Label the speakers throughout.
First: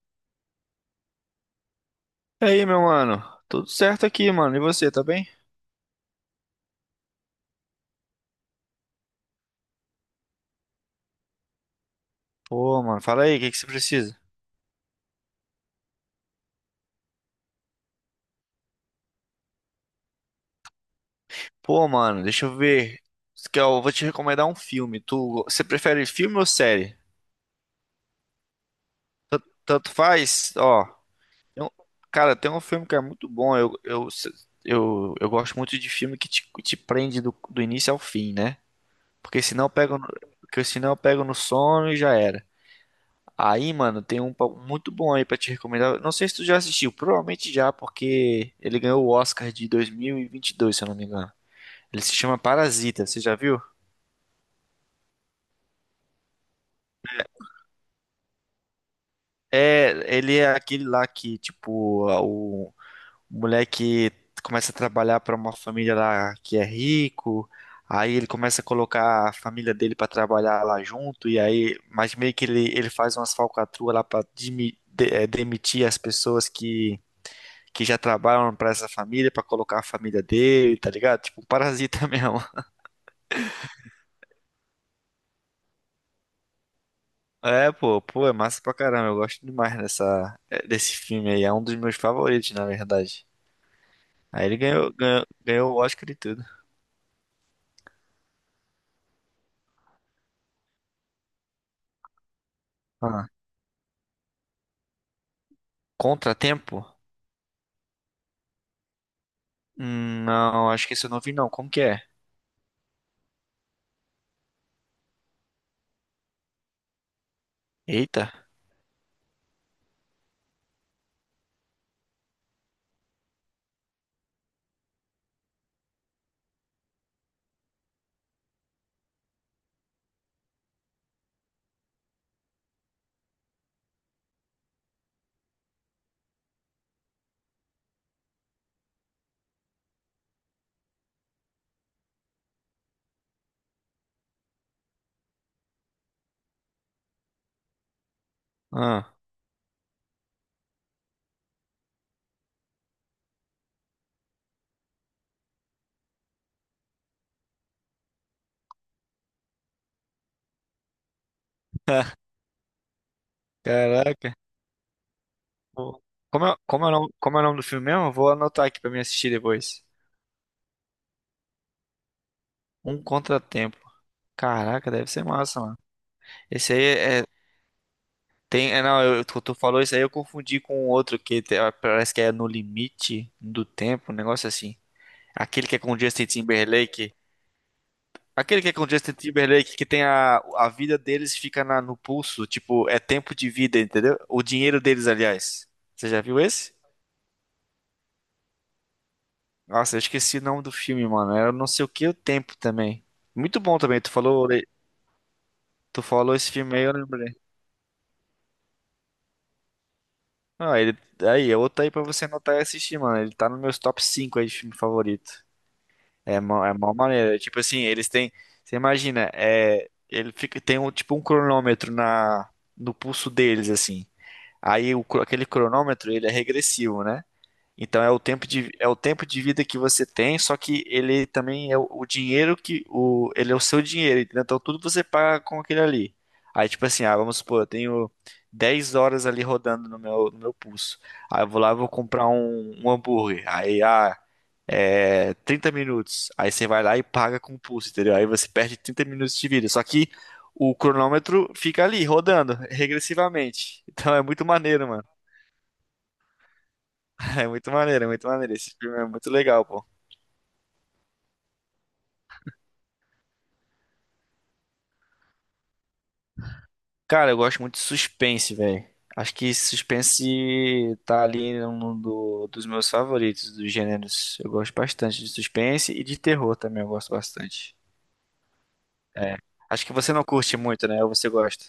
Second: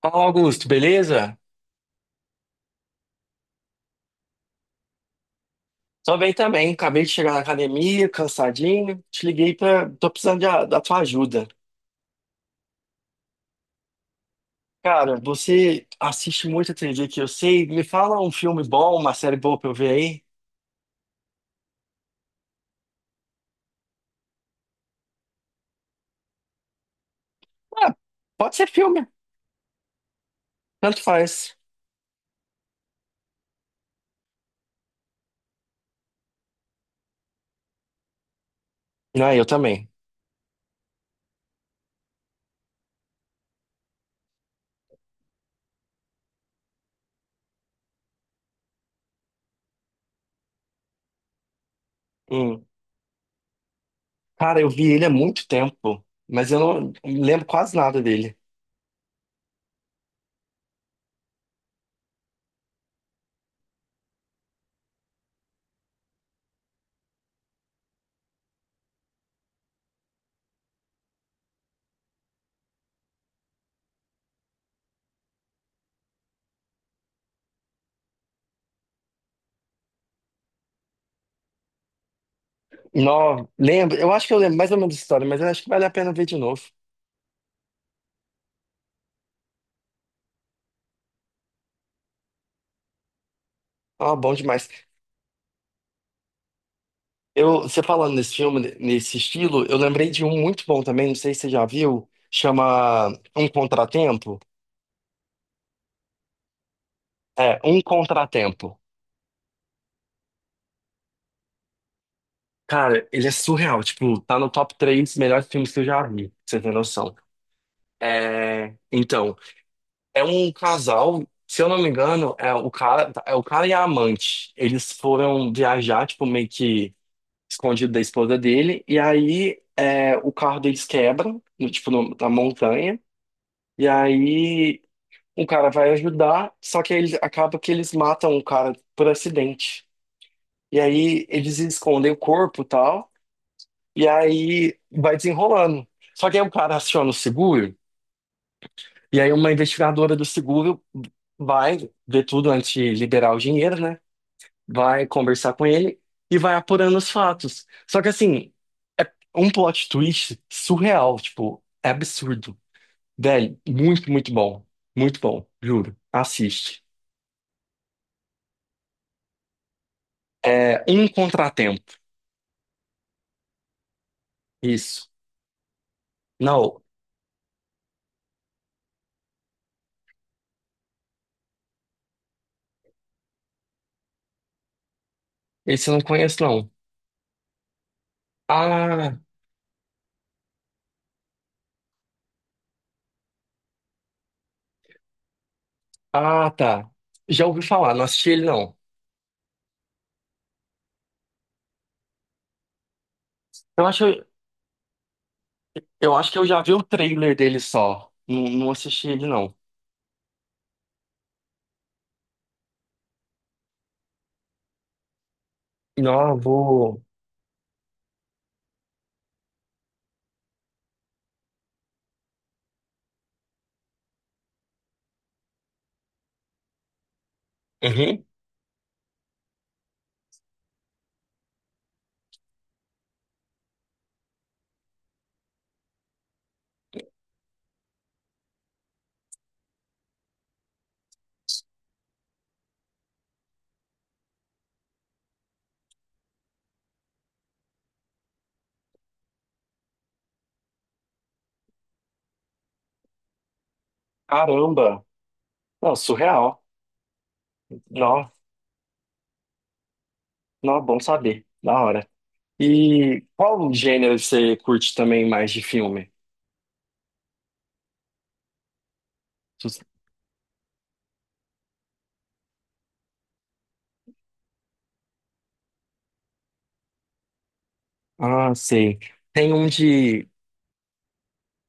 Speaker 1: Fala, Augusto, beleza?
Speaker 2: E aí, meu mano? Tudo certo aqui, mano. E você, tá bem?
Speaker 1: Tô bem também. Acabei de chegar na academia, cansadinho. Te liguei pra. Tô precisando de da tua ajuda.
Speaker 2: Pô, mano, fala aí, o que que você precisa?
Speaker 1: Cara, você assiste muita TV que eu sei. Me fala um filme bom, uma série boa pra eu ver aí.
Speaker 2: Pô, mano, deixa eu ver. Você Eu vou te recomendar um filme. Você prefere filme ou série?
Speaker 1: Ah, pode ser filme.
Speaker 2: Tanto faz, ó.
Speaker 1: Tanto faz.
Speaker 2: tem um- Cara, tem um filme que é muito bom. Eu gosto muito de filme que te prende do início ao fim, né?
Speaker 1: Não,
Speaker 2: Porque
Speaker 1: eu
Speaker 2: senão eu
Speaker 1: também.
Speaker 2: pego, no- porque senão eu pego no sono e já era. Aí, mano, tem um muito bom aí pra te recomendar. Não sei se tu já assistiu, provavelmente já, porque ele ganhou o Oscar de 2022, se eu não me engano. Ele se chama
Speaker 1: Hum.
Speaker 2: Parasita, você já viu?
Speaker 1: Cara, eu vi ele há muito tempo, mas eu não lembro quase nada dele.
Speaker 2: É, ele é aquele lá que, tipo, o moleque começa a trabalhar pra uma família lá que é rico, aí ele começa a colocar a família dele pra trabalhar lá junto, e aí, mas meio que ele faz umas falcatruas lá pra demitir as pessoas que já trabalham pra essa família, pra colocar a família dele, tá ligado? Tipo, um parasita mesmo.
Speaker 1: Não, lembro. Eu acho que eu lembro mais ou menos da história, mas eu acho que vale a pena ver de novo.
Speaker 2: É, pô, é massa pra caramba. Eu gosto demais dessa, é, desse filme aí. É um dos meus favoritos, na verdade.
Speaker 1: Ah, bom
Speaker 2: Aí ele
Speaker 1: demais.
Speaker 2: ganhou o Oscar e tudo.
Speaker 1: Você falando nesse filme, nesse estilo, eu lembrei de um muito bom também, não sei se você já viu, chama
Speaker 2: Ah,
Speaker 1: Um Contratempo.
Speaker 2: Contratempo?
Speaker 1: É, Um Contratempo.
Speaker 2: Não, acho que isso eu não vi, não. Como que é?
Speaker 1: Cara, ele é surreal, tipo, tá no top três melhores filmes que eu já vi, pra você tem noção.
Speaker 2: Eita.
Speaker 1: É, então, é um casal, se eu não me engano, é o cara e a amante. Eles foram viajar, tipo, meio que escondido da esposa dele, e aí é, o carro deles quebra, na montanha. E aí um cara vai ajudar, só que acaba que eles matam o cara por acidente. E aí eles escondem o corpo e tal, e aí vai desenrolando. Só que aí o cara aciona o seguro,
Speaker 2: Ah,
Speaker 1: e aí uma investigadora do seguro vai ver tudo antes de liberar o dinheiro, né? Vai conversar com ele e vai apurando os fatos. Só que assim, é um plot twist surreal, tipo, é absurdo. Velho, muito
Speaker 2: caraca.
Speaker 1: bom. Muito bom, juro.
Speaker 2: Pô,
Speaker 1: Assiste.
Speaker 2: como é o nome do filme mesmo? Eu vou anotar aqui pra mim assistir depois.
Speaker 1: É um contratempo.
Speaker 2: Um Contratempo. Caraca,
Speaker 1: Isso.
Speaker 2: deve ser massa, mano. Esse
Speaker 1: Não,
Speaker 2: aí é Tem, é, não, eu, tu falou isso aí, eu confundi com outro que parece que é No Limite do Tempo, um negócio assim. Aquele que é
Speaker 1: esse
Speaker 2: com
Speaker 1: eu
Speaker 2: o
Speaker 1: não
Speaker 2: Justin
Speaker 1: conheço, não.
Speaker 2: Timberlake. Aquele que é com o Justin
Speaker 1: Ah,
Speaker 2: Timberlake, que tem a vida deles fica no pulso, tipo, é tempo de vida, entendeu? O dinheiro deles, aliás. Você já viu
Speaker 1: ah,
Speaker 2: esse?
Speaker 1: tá. Já ouvi falar, não assisti ele, não.
Speaker 2: Nossa, eu esqueci o nome do filme, mano. Era não sei o que o tempo também. Muito bom
Speaker 1: Eu
Speaker 2: também,
Speaker 1: acho,
Speaker 2: tu
Speaker 1: eu acho
Speaker 2: falou
Speaker 1: que eu
Speaker 2: esse
Speaker 1: já vi
Speaker 2: filme
Speaker 1: o
Speaker 2: aí, eu
Speaker 1: trailer
Speaker 2: lembrei.
Speaker 1: dele só. Não, não assisti ele, não.
Speaker 2: Ah, ele, aí, é outro aí pra você anotar e assistir, mano. Ele tá nos meus top 5 aí de filme favorito.
Speaker 1: Não, eu
Speaker 2: É mó
Speaker 1: vou.
Speaker 2: maneiro. É tipo assim, eles têm. Você imagina, é, ele fica, tem um, tipo um cronômetro no pulso deles, assim. Aí aquele cronômetro, ele é regressivo, né? Então é o
Speaker 1: Uhum.
Speaker 2: é o tempo de vida que você tem, só que ele também é o dinheiro ele é o seu dinheiro, entendeu? Então tudo você paga com aquele ali. Aí tipo assim, ah, vamos supor, eu tenho 10 horas ali rodando no meu pulso. Aí eu vou lá, e vou comprar um hambúrguer. Aí ah, é 30 minutos. Aí você vai lá e paga com o pulso, entendeu? Aí você perde 30 minutos de vida. Só que o cronômetro fica ali rodando regressivamente. Então é muito maneiro.
Speaker 1: Caramba! Não, surreal.
Speaker 2: É muito maneiro, é muito
Speaker 1: Não,
Speaker 2: maneiro. Esse filme é muito legal, pô.
Speaker 1: não, bom saber. Da hora. E qual gênero você curte também mais de filme?
Speaker 2: Cara, eu gosto muito de suspense, velho. Acho que
Speaker 1: Sus-
Speaker 2: suspense tá ali num dos meus favoritos, dos gêneros. Eu gosto bastante de suspense e de terror também, eu gosto bastante.
Speaker 1: Ah, sei. Tem um
Speaker 2: Acho que você não
Speaker 1: de.
Speaker 2: curte muito, né? Ou você gosta?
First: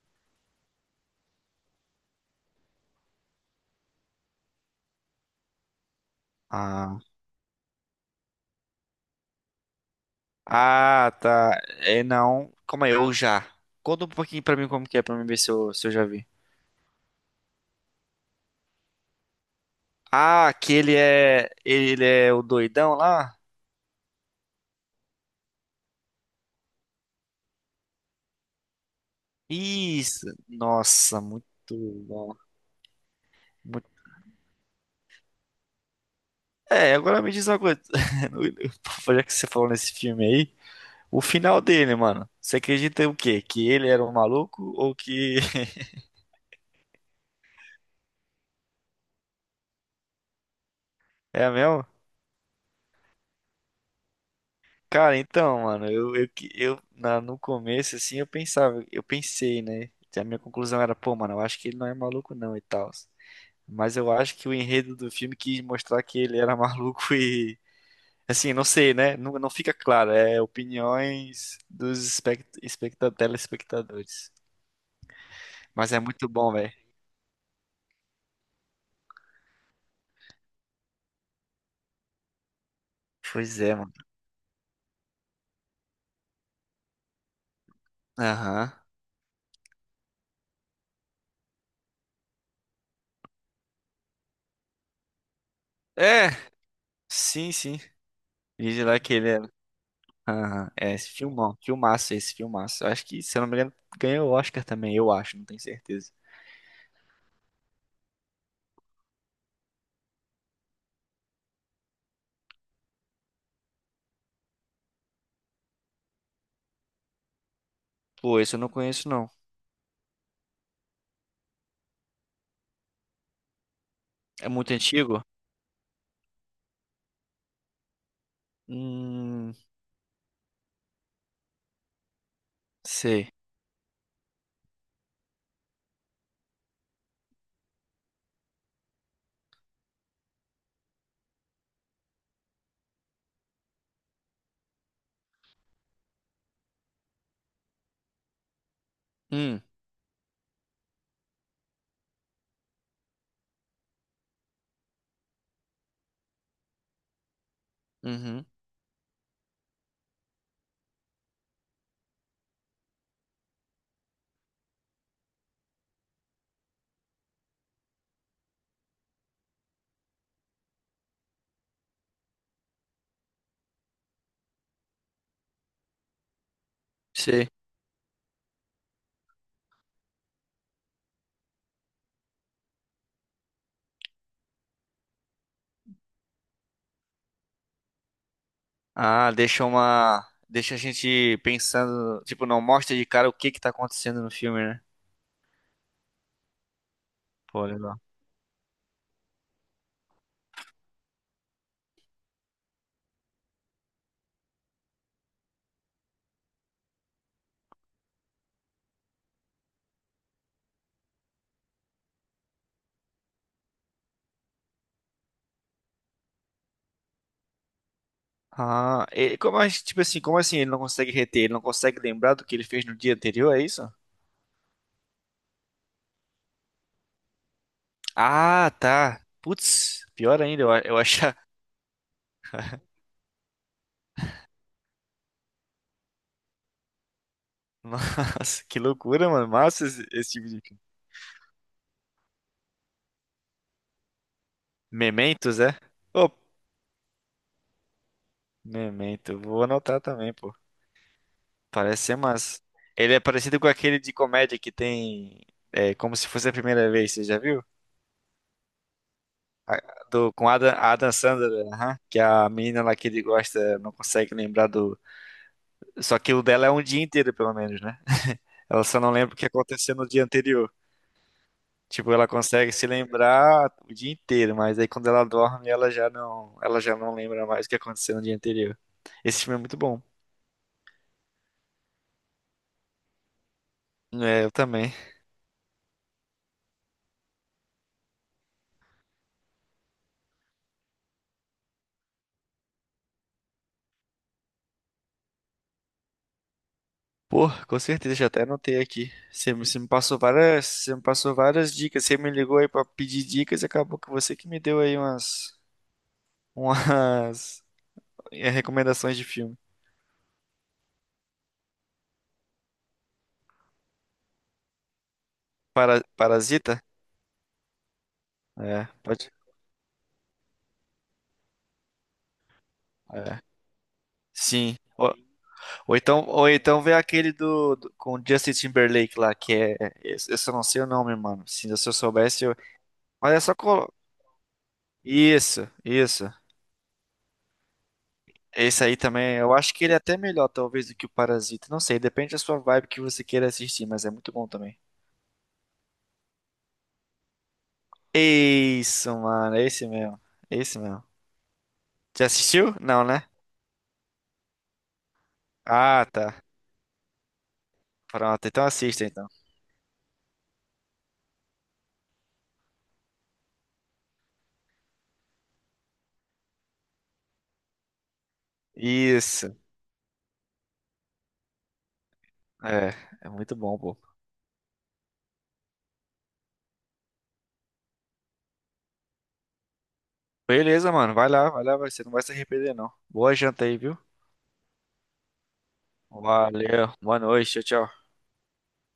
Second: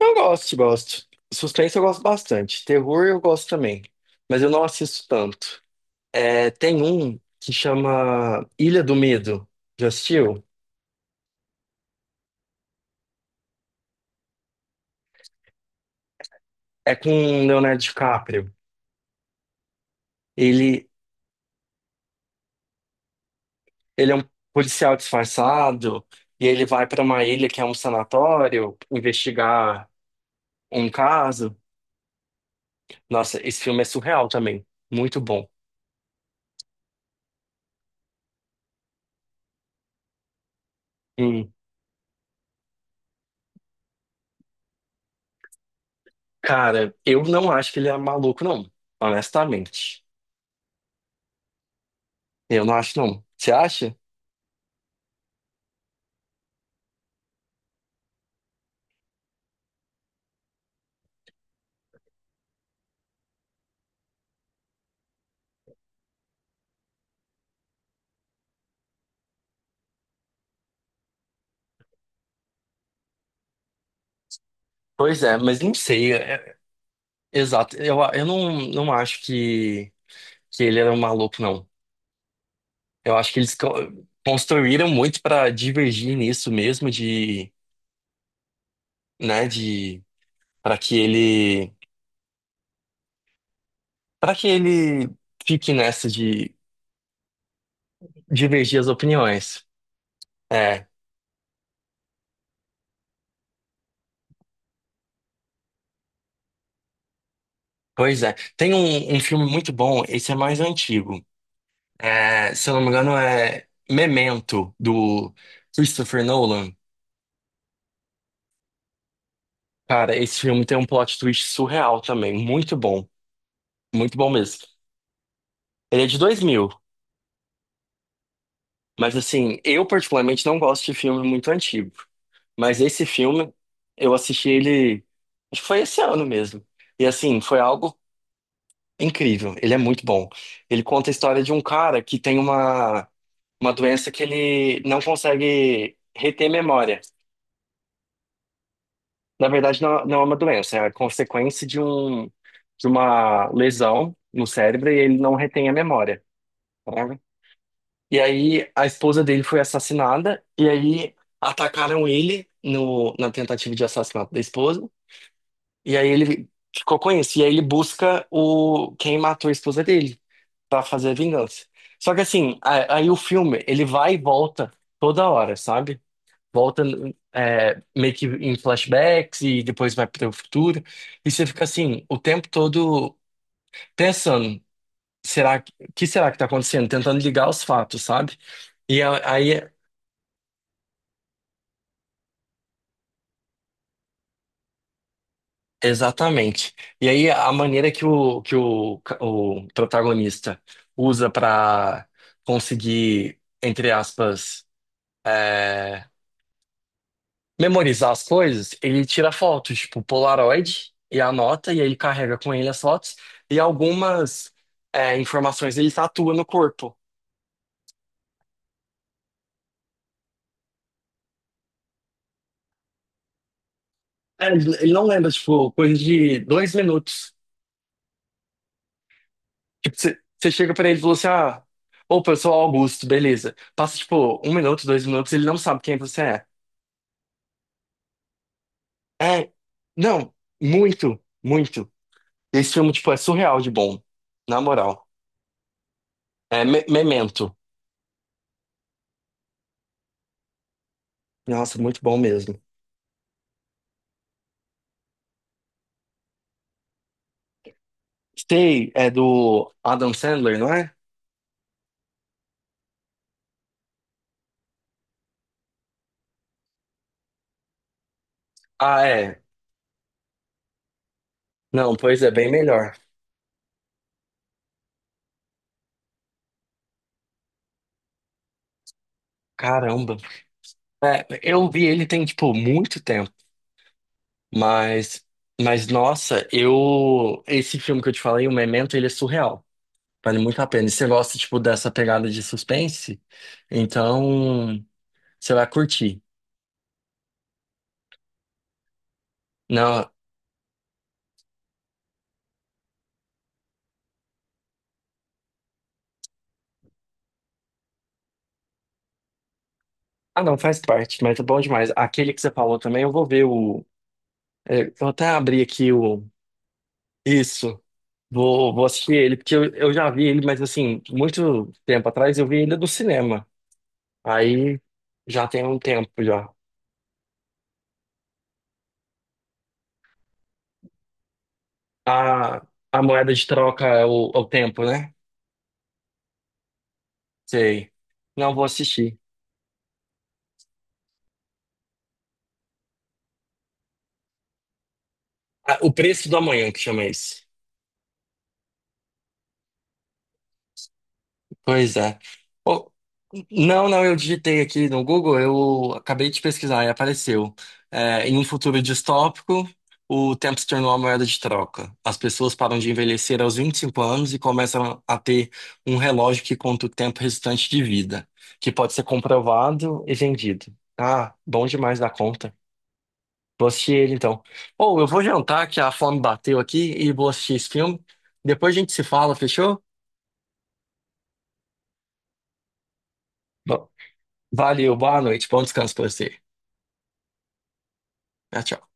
Speaker 1: Gosto. Suspense eu gosto bastante. Terror eu gosto também. Mas eu não assisto tanto. É, tem
Speaker 2: Ah.
Speaker 1: um que chama Ilha do Medo. Já assistiu?
Speaker 2: Ah, tá. É, não. Como é? Eu já. Conta um pouquinho pra mim como que é, pra mim ver se eu já vi.
Speaker 1: É com o Leonardo DiCaprio.
Speaker 2: Ah,
Speaker 1: Ele,
Speaker 2: aquele é. Ele é o doidão lá?
Speaker 1: ele é um policial disfarçado e ele vai para uma ilha que é um sanatório investigar
Speaker 2: Isso.
Speaker 1: um
Speaker 2: Nossa, muito
Speaker 1: caso.
Speaker 2: bom.
Speaker 1: Nossa, esse filme é surreal também. Muito bom.
Speaker 2: É, agora me diz uma coisa. Já que você falou nesse filme aí, o
Speaker 1: Hum,
Speaker 2: final dele, mano. Você acredita em o quê? Que ele era um maluco ou que
Speaker 1: cara, eu não acho que ele é maluco, não. Honestamente.
Speaker 2: é mesmo?
Speaker 1: Eu não acho, não. Você acha?
Speaker 2: Cara, então, mano, eu, que- eu na, no começo, assim, eu pensei, né? A minha conclusão era, pô, mano, eu acho que ele não é maluco, não, e tal. Mas eu acho que o enredo do filme quis mostrar que ele era maluco e. Assim, não sei, né? Não, não fica claro. É opiniões dos telespectadores.
Speaker 1: Pois é, mas não
Speaker 2: Mas é
Speaker 1: sei.
Speaker 2: muito bom, velho.
Speaker 1: Exato. Eu não acho que ele era um maluco, não. Eu acho que eles
Speaker 2: Pois é, mano.
Speaker 1: construíram muito para divergir nisso mesmo de,
Speaker 2: Aham.
Speaker 1: né, de para que ele para que ele fique nessa
Speaker 2: É,
Speaker 1: de
Speaker 2: sim, sim.
Speaker 1: divergir
Speaker 2: Vídeo
Speaker 1: as
Speaker 2: lá que ele era.
Speaker 1: opiniões.
Speaker 2: Aham.
Speaker 1: É,
Speaker 2: É, esse filmão. Filmaço. Eu acho que, se eu não me engano, ganhou o Oscar também, eu acho, não tenho certeza.
Speaker 1: pois é. Tem um filme muito bom, esse é mais antigo. É, se eu não me engano é Memento do Christopher Nolan.
Speaker 2: Pô, esse eu não conheço, não.
Speaker 1: Cara, esse filme tem um plot twist surreal também, muito bom
Speaker 2: É
Speaker 1: mesmo.
Speaker 2: muito antigo?
Speaker 1: Ele é de 2000, mas
Speaker 2: Hum,
Speaker 1: assim, eu particularmente não gosto de filme muito antigo. Mas esse
Speaker 2: sei.
Speaker 1: filme, eu assisti ele, acho que foi esse ano mesmo. E assim, foi algo incrível. Ele é muito bom. Ele conta a história de um cara que tem uma doença que ele não consegue reter memória. Na
Speaker 2: Hum,
Speaker 1: verdade, não, não é uma doença, é a consequência de de uma lesão no cérebro e ele não retém a memória, né? E
Speaker 2: uhum,
Speaker 1: aí, a esposa dele foi assassinada, e aí atacaram ele no, na tentativa de assassinato da esposa. E aí ele ficou com isso. E aí ele busca o quem matou a esposa dele pra fazer a vingança. Só que assim, aí o filme, ele vai e volta toda hora, sabe? Volta
Speaker 2: sei.
Speaker 1: é, meio que em flashbacks e depois vai pro futuro. E você fica assim, o tempo todo pensando, será que será que tá acontecendo? Tentando ligar os fatos, sabe? E
Speaker 2: Ah,
Speaker 1: aí
Speaker 2: deixa uma. Deixa a gente pensando. Tipo, não mostra de cara o que que tá acontecendo no filme, né?
Speaker 1: exatamente. E aí a
Speaker 2: Pô,
Speaker 1: maneira
Speaker 2: legal.
Speaker 1: que o protagonista usa para conseguir, entre aspas, é, memorizar as coisas, ele tira fotos, tipo Polaroid, e anota, e aí carrega com ele as fotos, e algumas informações ele tatua no corpo.
Speaker 2: Ah, e tipo assim, como assim ele não consegue reter? Ele não consegue lembrar do que ele fez no dia anterior, é isso?
Speaker 1: É, ele não lembra, tipo, coisa de dois minutos.
Speaker 2: Ah, tá.
Speaker 1: Tipo,
Speaker 2: Putz, pior
Speaker 1: você
Speaker 2: ainda,
Speaker 1: chega pra
Speaker 2: eu
Speaker 1: ele e fala assim,
Speaker 2: achar.
Speaker 1: ah, opa, eu sou o Augusto, beleza. Passa, tipo, um minuto, dois minutos, ele não sabe quem você é.
Speaker 2: Nossa, que loucura, mano.
Speaker 1: É,
Speaker 2: Massa esse, esse
Speaker 1: não,
Speaker 2: tipo de.
Speaker 1: muito. Esse filme, tipo, é surreal de bom, na moral.
Speaker 2: Mementos, é? Ô,
Speaker 1: É Memento.
Speaker 2: Memento, eu vou anotar também, pô.
Speaker 1: Nossa, muito
Speaker 2: Parece
Speaker 1: bom
Speaker 2: ser
Speaker 1: mesmo.
Speaker 2: massa. Ele é parecido com aquele de comédia que tem. É, como se fosse a primeira vez, você já viu?
Speaker 1: Stay é do
Speaker 2: A-
Speaker 1: Adam
Speaker 2: do, com
Speaker 1: Sandler, não é?
Speaker 2: Adam Sandler, aham, que é a menina lá que ele gosta não consegue lembrar do. Só que o dela é um dia inteiro, pelo menos, né? Ela só
Speaker 1: Ah,
Speaker 2: não lembra o
Speaker 1: é.
Speaker 2: que aconteceu no dia anterior.
Speaker 1: Não,
Speaker 2: Tipo,
Speaker 1: pois
Speaker 2: ela
Speaker 1: é, bem
Speaker 2: consegue se
Speaker 1: melhor.
Speaker 2: lembrar o dia inteiro, mas aí quando ela dorme, ela já não lembra mais o que aconteceu no dia anterior. Esse filme é muito bom.
Speaker 1: Caramba. É, eu vi ele tem, tipo, muito tempo,
Speaker 2: É, eu também.
Speaker 1: mas, mas nossa, eu, esse filme que eu te falei, o Memento, ele é surreal. Vale muito a pena. E você gosta, tipo, dessa pegada de suspense? Então, você vai curtir.
Speaker 2: Pô, com certeza, já até anotei aqui. Você me
Speaker 1: Não,
Speaker 2: passou várias, você me passou várias dicas. Você me ligou aí pra pedir dicas e acabou que você que me deu aí umas recomendações de filme.
Speaker 1: ah, não, faz parte, mas é bom demais. Aquele que você falou também, eu vou ver o. É, vou até abrir aqui o.
Speaker 2: Parasita?
Speaker 1: Isso. Vou
Speaker 2: É,
Speaker 1: assistir
Speaker 2: pode.
Speaker 1: ele, porque eu já vi ele, mas assim, muito tempo atrás eu vi ele no
Speaker 2: É.
Speaker 1: cinema.
Speaker 2: Sim.
Speaker 1: Aí
Speaker 2: Ó,
Speaker 1: já tem um tempo já.
Speaker 2: Ou então vê aquele com o Justin Timberlake lá, que é. Esse, eu só não sei o nome, mano. Se eu soubesse, eu.
Speaker 1: A, a moeda
Speaker 2: Mas é
Speaker 1: de
Speaker 2: só
Speaker 1: troca
Speaker 2: colo...
Speaker 1: é é o tempo, né?
Speaker 2: Isso, isso.
Speaker 1: Sei. Não vou
Speaker 2: Esse aí
Speaker 1: assistir.
Speaker 2: também, eu acho que ele é até melhor, talvez, do que o Parasita. Não sei, depende da sua vibe que você queira assistir, mas é muito bom também.
Speaker 1: Ah, o preço do amanhã que chama esse.
Speaker 2: Isso, mano, é esse mesmo. É esse mesmo.
Speaker 1: Pois é.
Speaker 2: Já assistiu?
Speaker 1: Ô,
Speaker 2: Não, né?
Speaker 1: não, não, eu digitei aqui no Google, eu
Speaker 2: Ah,
Speaker 1: acabei de
Speaker 2: tá.
Speaker 1: pesquisar e apareceu. É, em um
Speaker 2: Pronto, então
Speaker 1: futuro
Speaker 2: assista então.
Speaker 1: distópico, o tempo se tornou uma moeda de troca. As pessoas param de envelhecer aos 25 anos e começam a ter um relógio que conta o tempo restante de vida, que pode ser
Speaker 2: Isso.
Speaker 1: comprovado e vendido. Ah, bom demais da conta.
Speaker 2: É, é muito
Speaker 1: Vou
Speaker 2: bom,
Speaker 1: assistir
Speaker 2: pô.
Speaker 1: ele então. Ou eu vou jantar, que a fome bateu aqui, e vou assistir esse filme. Depois a gente se fala, fechou?
Speaker 2: Beleza, mano. Vai lá, vai. Você não vai se arrepender, não. Boa janta aí,
Speaker 1: Bom,
Speaker 2: viu?
Speaker 1: valeu, boa noite, bom descanso pra você.
Speaker 2: Valeu, boa noite, tchau, tchau.
Speaker 1: Tchau, tchau.